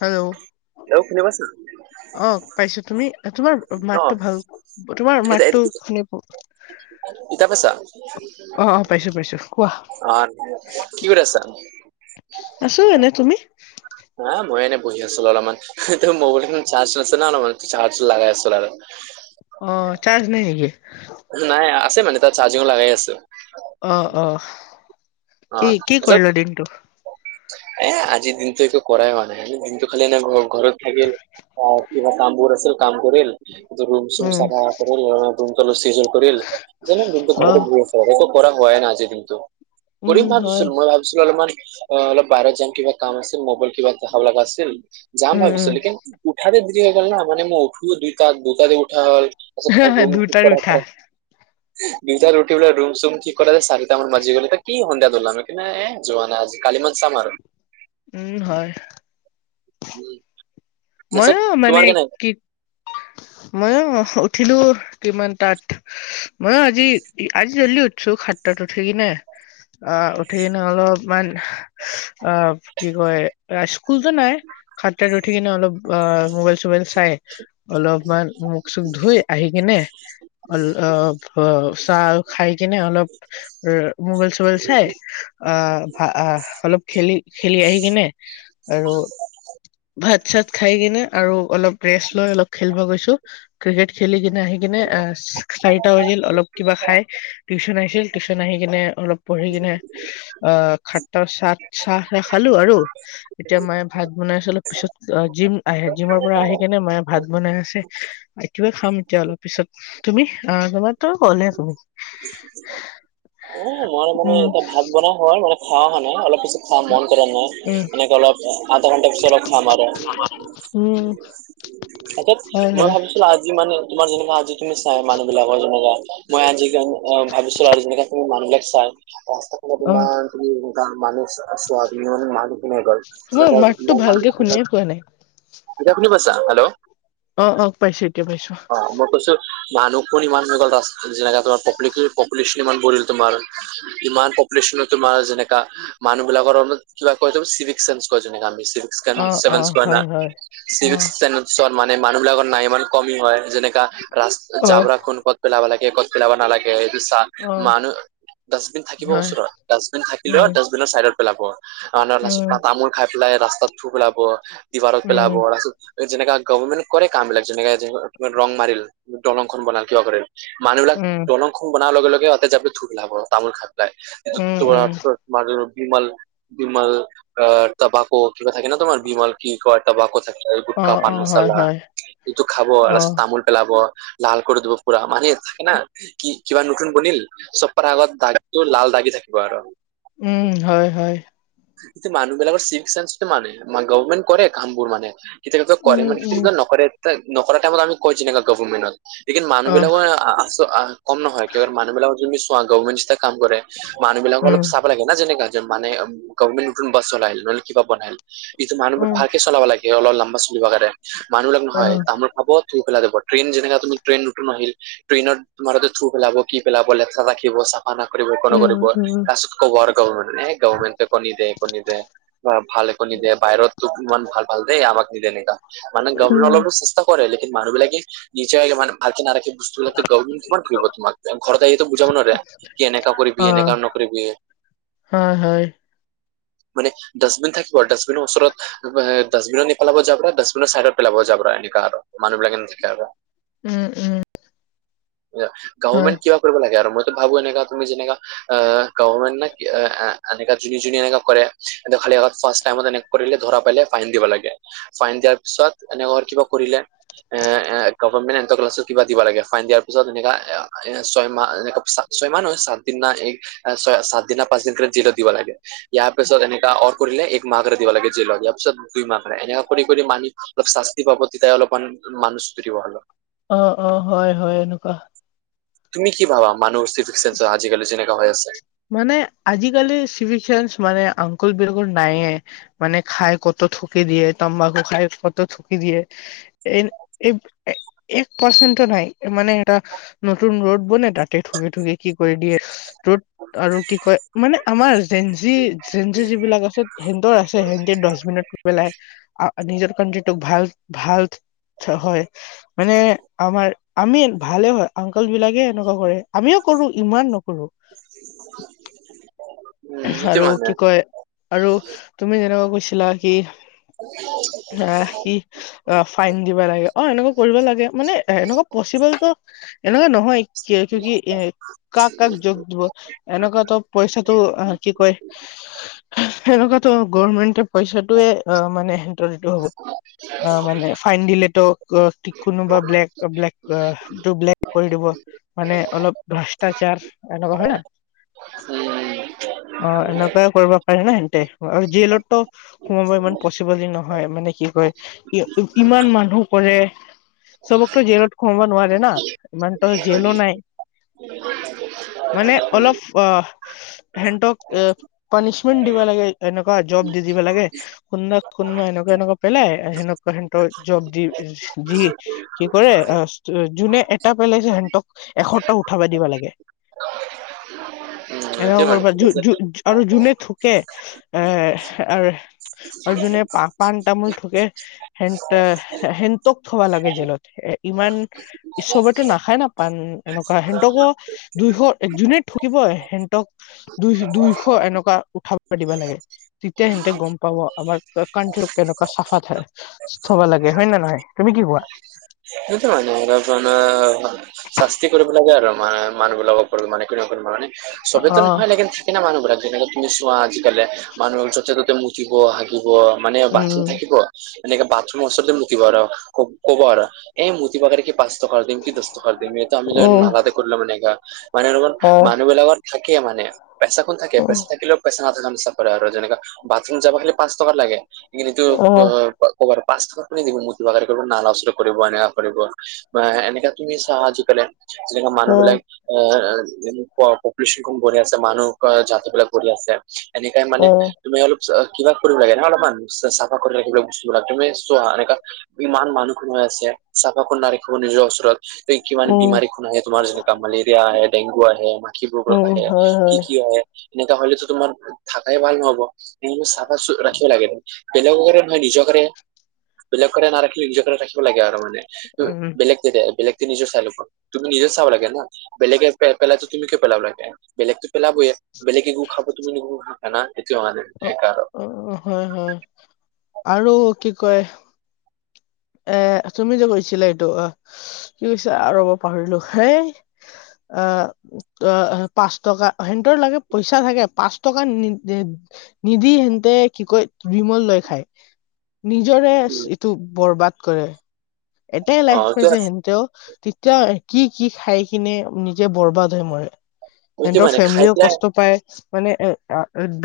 Hello hello শুনা পাইছা? অ পাইছো তুমি তোমাৰ অ মাতটো ভাল তোমাৰ মাতটো শুনি ইতা পাইছা? অ অ পাইছো পাইছো কোৱা অ কি কৰি আছা? আছো এনে। তুমি? হা মই এনে বহি আছিলো অলপমান। তোৰ মোবাইল চাৰ্জ আছিল ন অলপমান চাৰ্জ লগাই আছিলো আৰু। অ চাৰ্জ নাই নেকি? নাই আছে মানে তাৰ চাৰ্জিঙো লগাই আছো। অ‌ অ। অ কি কি পাছত কৰিলা দিনটো এ আজিৰ দিনটো একো কৰাই হোৱা নাই। আজি দিনটো খাল এনে ঘ-ঘৰত থাকিল, কিবা কামবোৰ আছিল কাম কৰিল তোৰ ৰুম-চুম উম চফা কৰিল‌ অলপ ৰুমটো চিজিল অলপ কৰিল। এনেই দিনতো অ ঘৰতে বহি একো কৰা হয় নাই আজি দিনতো। উম কৰিম হয় ভাবিছিলো মই ভাবিছিলো অলপমান অ অলপ বাহিৰত যাম কিবা কাম আছিল মোবাইল কিবা দেখাব লগা আছিল। যাম উম ভাবিছো উম লেকিন উঠাতে দিৰি হৈ গল না, মানে মই উঠো দুটা দুটা তিনিটা দুটাত উঠা [unintelligible] দুটা উঠি ৰুম-চুম ঠিক কৰা চাৰিতা মান বাজি গল এতিতা কি সন্ধিয়া উলাম সেইকাৰণে যোৱা নাই। কালি মান চাম আৰু। উম হয়। উম। তাৰপিছত ময়ো তোমাৰ মানে কেনে কি, ময়ো উঠিলো কিমান তাত মই আজি আজি জল্দি উঠছো সাতটাত উঠি কিনে আ উঠি কিনে অলপমান আ কি হয় আ স্কুলটো নাই। সাততাত উঠি কিনে অলপ অ মোবাইল-চোবাইল চাই [inaudible] অলপমান মুখ-চুখ ধুই আহি কিনে অ অলপ চাহ খাই কিনে অলপ অ মোবাইল-চোবাইল চাই, আহ ভা আ অলপ খেলি খেলি আহিকিনে আৰু ভাত-চাত খাই কিনে আৰু অলপ ৰেষ্ট লৈ অলপ খেলিব গৈছো। ক্ৰিকেট খেলি কিনে আহি কিনে অ চাৰিটা বাজিল অলপ কিবা খাই টিউশচন আহিছিল টিউশন আহি কিনে অলপ পঢ়ি কিনে অ খাতা চাত চাহ খালো আৰু এতিয়া মাই ভাত বনাইছিল পিছত জিম আহে জিমৰ পৰা আহি কেনে মায়ে ভাত বনাই আছে কিবা খাম এতিয়া অলপ পিছত, তুমি আহ তোমাৰ তো ক'লে তুমি। অ মই মানে উম এতিয়া ভাত বনোৱা হল মানে খাও মানে অলপ পিছত। খাব মন কৰা নাই, উম এনেকে অলপ আধা ঘন্টা পিছত অলপ খাম আৰু। উম। তাকে হয় মই হয় ভাবিছিলোঁ আজি মানে, তোমাৰ যেনেকা আজি তুমি চাই মানুহ বিলাকৰ যেনেকুৱা, মই আজি ভাবিছিলো আৰু যেনেকা তুমি মানুহ বিলাক চাই, সস্তাখনত অ তোমাৰ তুমি মানুহ চা চোৱা তুমি মানে মানুহখিনি গ'ল তোমাৰ তেনেকুৱা মাততো মোৰ ভালকে শুনাই মানুহখিনিৰ, পোৱা নাই এতিয়া কোনে কৈছা, হেল্ল? অ অ পাইছো, এতিয়া পাইছো। অ মই কৈছো মানুহখন ইমান হৈ গ'ল ৰাস্তা যেগাতো তোমাৰ পপুলেকে পপুলেশ্যন ইমান পৰিল তোমাৰ। ইমান পপোলেশ্যনত তোমাৰ যেনেকা, মানুহ বিলাকৰ কিবা কয় চিভিক চেঞ্চ কয় যেনেকা আমি। চেঞ্চ অ অ চেভেঞ্চ কয় না হয় হয় অ চিভিকচেঞ্চ চন মানে মানুহ বিলাকৰ নাই ইমান কমি হয় যেনেকা ৰাস্ত অ জাবৰাখন ক'ত পেলাব লাগে ক'ত পেলাব নালাগে এইটো চা অ মানুহ ডাষ্টবিন থাকিব হয় ওচৰত, ডাষ্টবিন থাকিলেও উম ডাষ্টবিনৰ চাইডত পেলাব। আ না উম তাপিছত তামোল খাই পেলাই ৰাস্তাত থু পেলাব, দিৱাৰত উম পেলাব, তাপিছত যেনেকা গভৰ্মেণ্ট কৰে কাম বিলাক যেনেকে ত ৰং মাৰিল, দলংখন বনাল, কিবা কৰিল মানুহবিলাক উম দলংখন বনাৰ লগে লগে সিহঁতে যাব থু পেলাব তামোল খাই পেলাই য উম তোমাৰ উম তমাৰ বিমল বিমল অ তবাকু কিবা থাকে ন তোমাৰ বিমল কি কয় তবাকো থাকে, অ গুটকা, পান অ হয় মচালা হয় তো খাব অ আৰু তামোল পেলাব লাল কৰি দিব পুৰা মানে থাকে না। কি কিবা নতুন বনিল চব কথা আগত দাগটো লাল দাগি থাকিব আৰু। উম হয় হয়। এইটো মানুহ বিলাকৰ চিভিকচেঞ্চটো মানে গভমেণ্ট কৰে কামবোৰ মানে, কেতিয়া উম কৰে মান উম কেতিয়া নকৰে নকৰা টাইমত আমি কৈছ এনেকা গভৰ্মেণ্টত লেকিন অ মানুহবিলাকৰে আ কম নহয় মানুহ বিলাকৰ যদি চোৱা গভমেণ্ট যেতিয়া কাম কৰে, মানুহ বিলাকৰ উম অলপ চাব লাগে না যেনেকা এজন মানে গভমেণ্ট নতুন বাছ চলাইল নহলে কিবা বনাই ইটো মানুহবোৰ উম, ভালকে চলাব লাগে অলপ লম্বা চলিব কাৰণে মানুহবলাক নহয় উম, তামোল খাব থু পেলাই যাব। ট্ৰেইন যেনেকা তুমি ট্ৰেইন নতুন আহিল, ট্ৰেইনত তোমাৰলোকে থু পেলাব কি পেলাব লেতেৰা ৰাখিব চাব মানা কৰিব এক নকৰিব উম, লাষ্টত কব আৰু গভমেণ্ট এ গভমেণ্ট একো নিদে একো নিদে ভালে একো নিদিয়ে বাহিৰত তোক ইমান ভাল ভাল দেই আমাক নিদে এনেকা। মানে গভটে উম। অলপতো চেষ্টা কৰে লেকিন মানুহ বিলাকে নিজে মানে, ভালকে নাৰাখে বস্তুবিলাক তো গৰ্ভমেণ্টে কিমান কৰিব তোমাক, ঘৰত আহিতো বুজাব নোৱাৰে। কি এনেকা কৰিবি এনেকা নকৰিবি। অ' হয়। মানে, ডাষ্টবিন থাকিব ডাষ্টবিনৰ ওচৰত ডাষ্টবিনত নেপেলাব যাবৰা, ডাষ্টবিনৰ চাইডত পেলাব যাবৰা এনেকা আৰু। মানুহ বিলাক নাথাকিলে আৰু। উম উম। ইয়া হয়। গভমেণ্ট কিয় কৰিব লাগে আৰু মইতো ভাবো এনেকা তুমি যেনেকা এ গভমেন্টে এ এনকা যোনে যোনে এনেকা কৰে এ খালী ফাৰ্ষ্ট টাইমত এনেকা কৰিলে ধৰা পাইলে ফাইন দিব লাগে। ফাইন দিয়াৰ পিছত এনেকুৱা কিবা কৰিলে? এ এ গভমেণ্ট এট ক্লাছত কিবা দিব লাগে ফাইন দিয়াৰ পিছত এনেকা এ ছয় মাহ এ- ছয় মাহ সাত দিনা এই ছয় সাত দিনা পাঁচ দিনক জিলত দিব লাগে। ইয়াৰ পিছত এনেকা অঁ কৰিলে এক মাহাক দিব লাগে জেলত দিয়া পিছত দুই মাকৰে এনে কৰি কৰি মানি- অলপ শাস্তি পাব তে তাই অলপমান মানুছ তোৰ দিব হলো- অঁ অঁ হঁয় হয়ঁ এনেকুৱা হঁয়। তুমি কি ভাবা মানুহ চিফিকে আজিকালি যেনেকা হৈ আছে। মানে আজিকালি চিভ চা মানে আংকুল বিলকুল নাইয়ে। মানে খাই কত থুকি দিয়ে তম্বাকু খাই কত থুকি দিয়ে। এই এক পাৰ্চেণ্ট নাই মানে এটা- নতুন ৰদ বনাই তাতে ঠুকি ঠুকি- কি কৰি দিয়ে ত'ত আৰু কি কয় মানে আমাৰ জেঞ্জি জেঞ্জি যিবিলাক আছে- সিহতৰ আছে সিহতে দাচবিনত পেলাই নিজৰ কণ্ট্ৰিটোক ভাল ভাল- চা, হয় মানে আমাৰ আমি ভালে হয়ঁ আংকল বিলাকে এনেকুৱা কৰে আমিও- কৰো ইমান নকৰোঁ। উম, এইটো আৰু মানে কি কয় আৰু তুমি যেনেকুৱা কৈছিলা কি- [unintelligible] ৰাহি অঁ ফাইন দিব লাগে অঁ এনেকুৱা কৰিব লাগে মানে এনেকুৱা পচিবলতো- এনেকুৱা নহয় ক কি এ কাক কাক যোগ দিব এনেকুৱাতো পইচাটো- আহ, কি কয়, সেনেকুৱোটো গমেন্টে পইচাটোয়ে অঁ মানে- তো হ'ব অঁ মানে ফাইন দিলেতো- কোনোবা ব্লেক ব্লেক ব্লেক কৰি দিব- মানে অলপ ভ্ৰষ্টাচাৰ এনেকুৱা হয়না। উম অঁ এনেকুৱাই কৰিব পাৰি ন সেনেতে আৰু দিলেতো - সোমাব ইমান পচিবল নহয় মানে কি কয় ইমান মানুহ কৰে- চবকতো জিয়েন হোমাব নোৱাৰে না ইমান ত জেয়েনো নাই। মানে অলপ অহ- সেহতক এ পানিচমেন্ট দিব লাগে এনেকুৱা জব দি দিব লাগে। কোনবা কোনোবা এনেকুৱা এনেকুৱা পেলাই সেনেকুৱা সহত জব দি দি- কি কৰে যোনে এটা পেলাইছে সিহতক এশটা উঠাবা দিব লাগে। উম এইটো এনেকুৱা কৰিব- মানে ঠিক আছে উমঁ আৰু জুনে ঠুকে আহ আৰু- আৰু জোনে পা পাণ তামোল থুকে- সেনটে হেটক থবা লাগে জেলত ইমান- চবতে নাখায় না পান এনেকুৱা সিহঁতকো- দুইশ এক জোনে থাকিব হেণ্টক- দুই দুইশ এনেকুৱা উঠাব দিৱ লাগে। তেতিয়া সেহতে গম পাব আমাৰ কানট কেনেকুৱা চাফা ঠাই। থবা লাগে হয়ঁ নে নহয় তুমি কি কোৱা? সেইটো মানে আৰু জানা শাস্তি কৰিব লাগে আৰু মানে- মানুহবিলাক ওপৰত মানে কোনো মানে অ চবেতো নহয় লেকিন থাকেনা মানুহবিলাকে যেনেক- কিন্তু চোৱা আজিকালি মানুহ য'তে ত'তে মুঠিব হাগিব মানে উম বাথৰুম থাকিব- এনেকে বাথৰুমৰ ওচৰতে মুতিব আৰু ক'ব এই মুতি পকাৰে- পাঁচৰ টকাৰ কৰি দিম কি দহ টকাৰ কৰি দিম এইটো আমি উম নালাতে কৰিলো ম নেগা মানে হয় মানুহ বিলাকৰ থাকে মানে পইচা কোন থাকে পইচা উম থাকিলেও পইচা নথাকে আৰু যেনেকা বাথৰুম যাবা পাঁচ টকা লাগে কিন্তু অ ক'ব পাঁচ টকা কোনে দিব মুতিবৰ কৰিব নালা ওচৰত কৰিব এনেকা কৰিব এনেকা তুমি চাহ আজিকালি যেনেকে অ মানুহবিলাক এই পপুলেশ্যন কম বঢ়ি আছে মানুহ জাতি বিলাক গঢ়ি আছে। এনেকাই মানে অ তুমি অলপ কিবা কৰিব লাগে না অলপমান চফা কৰি ৰাখিব লাগে বস্তু বিলাক তুমি চোৱা এনেকা ইমান মানুহ খন হৈ আছে চাফা কোন ৰাখিব নিজৰ ওচৰত? ত কিমান উম বেমাৰী খন আহে তোমাৰ যেনেকা মালেৰিয়া আহে ডেংগু আহে মাখিবোৰ উম আহে। হয় কি কি হয় এনেকা হলেইতো তোমাৰ থাকাই ভাল নহব সনে চাফা কৰি ৰাখিব লাগে। বেলেগক কাৰণে নহয় নিজকৰ কাৰণে বেলেগকে নাৰাখিলে নিজকে ৰাখিব লাগে আৰু মানে। উম [inaudible] বেলেগে নিজে চাই লিব তুমি নিজৰ চাব লাগে না বেলেগে পেলায় তো। তুমি কিয় পেলাব লাগে? অ [inaudible] অ হয় হয়। আৰু কি কয়? এ তুমি যে কৈছিলা এইটো অ কি কৈছা ৰ'বা পাহৰিলোঁ সেই অঁ। অ পাঁচ টকা সিহঁতৰ লাগে পইচা থাকে পাঁচ টকা নিদি নিদিয়ে সিহঁতে কি কয় বিমল লৈ খায়। নিজৰে এইটো বৰবাদ কৰে এটাই অ লাইফ পাইছে সিহঁতেও। তেতিয়াও কি কি খাই কিনে নিজে বৰবাদ হয় মৰে। সেইটো সিহঁতৰ মানে খাই ফেমিলিও পেলাই কষ্ট পায়। মানে এ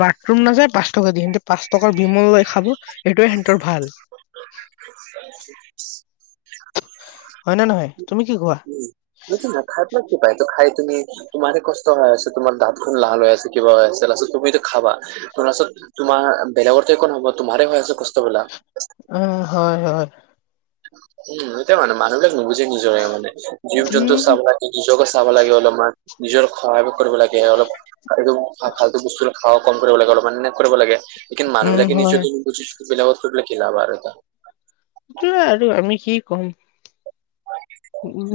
বাথৰুম নাযায় পাঁচ টকা দি সিহতে পাঁচ টকাৰ বিমল খায়। খাব সেইটোয়ে সিহঁতৰ ভাল। [inaudible] হয় নে নহয় তুমি কি কোৱা? হেটো নাই খাই কি পায় তটো খাই তুমি তোমাৰে কষ্ট হৈ আছ তোমাৰ দাঁতখন লাল ল হৈ আছে কিবা হয় আছে তুমিতো খাবা। শুনাচোন তোমাৰ বেলেগৰতে একো নহব তোমাৰ হৈ আছে কষ্ট বিলাক। উম হয় হয়। উম এটাই মানে মানুহবিলাক নুবুজে নিজৰে মানে জীৱ-জন্তু উম চাব লাগে। নিজকে চাব লাগে অলপমান নিজৰ সহায় কৰিব লাগে সেইটো ফালটো বস্তু খাবা কম কৰিব লাগে অলপ নেগলেট কৰিব লাগে লেকিন মানুহ উম, বিলাকে হয়, নিজক বুজিছো বেলেগক কয় কি লাভ আৰু। সেইয়া আৰু আমি কি ক'ম।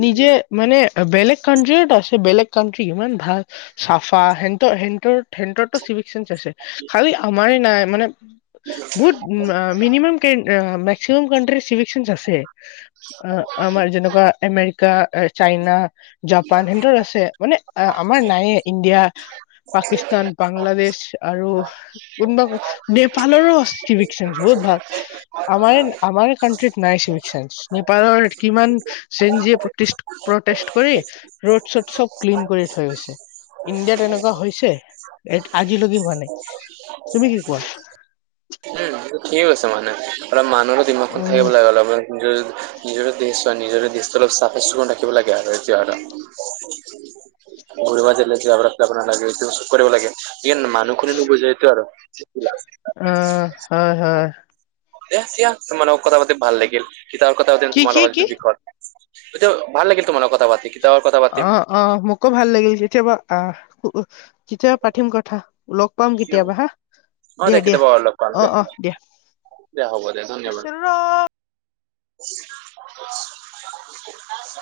নিজে মানে বেলেগ কান্ট্ৰি ও ত আছে বেলেগ কান্ট্ৰি ত ইমান ভাল চাফা হেতৰ হেতৰ হেতটো চিভিক চেন্স আছে খালি আমাৰ নাই মানে। বহুত মিনিমাম মেক্সিমাম চিবিল চেন্স আছে। অ আমাৰ যেনেকুৱা আমেৰিকা ছাইনা জাপান সিতঁৰ আছে মানে আমাৰ নাই ইণ্ডিয়া পাকিস্তান বাংলাদেশ আৰু কোনোবা নেপালৰো আছে। চিবিল চেন্স বহুত ভাল। আমাৰে আমাৰে আমাৰ কান্ট্ৰিজ নাই চিবিল চেন্স। নেপালৰ কিমান চেনজিয় প্ৰটেষ্ট কৰি ৰোড চড চব ক্লিন কৰি থয় গৈছে। ইণ্ডিয়াত এনেকুৱা হৈছে আজিলৈকে হোৱা নাই তুমি কি কোৱা? তই ঠিক কৈছ মানে অলপ মানুহৰো দিমাকখন থাকিব আহ লাগে অলপমান নিজৰ নিজৰে দেশ হয় নিজৰে দেশটো অলপ চাফা চিকুণ ৰাখিব লাগে আৰু এতিয়া আৰু গৰিবা য নালাগে এইটো চব কৰিব লাগে কি মানুহখনে নুবুজে এইটো আৰু [inaudible] অ' হয় হয় এহ দিয়া তোমাৰ লগত কথা পাতি ভাল লাগিল সীতাৰ কথা পাতিম কি কি তোমালোকৰ যিটো কি বিষয়ত এইটো ভাল লাগিল তোমাৰ লগত কথা পাতি। কেতিয়াবা কথা পাতিম। অ। অ' মোকো ভাল লাগিল কেতিয়াবা আ কেতিয়াবা পাঠিম কথা লগ পাম কেতিয়াবা হা ন দিয়া দিয়া অ' অ' দিয়া। দিয়া হ'ব দিয়া ধন্যবাদ।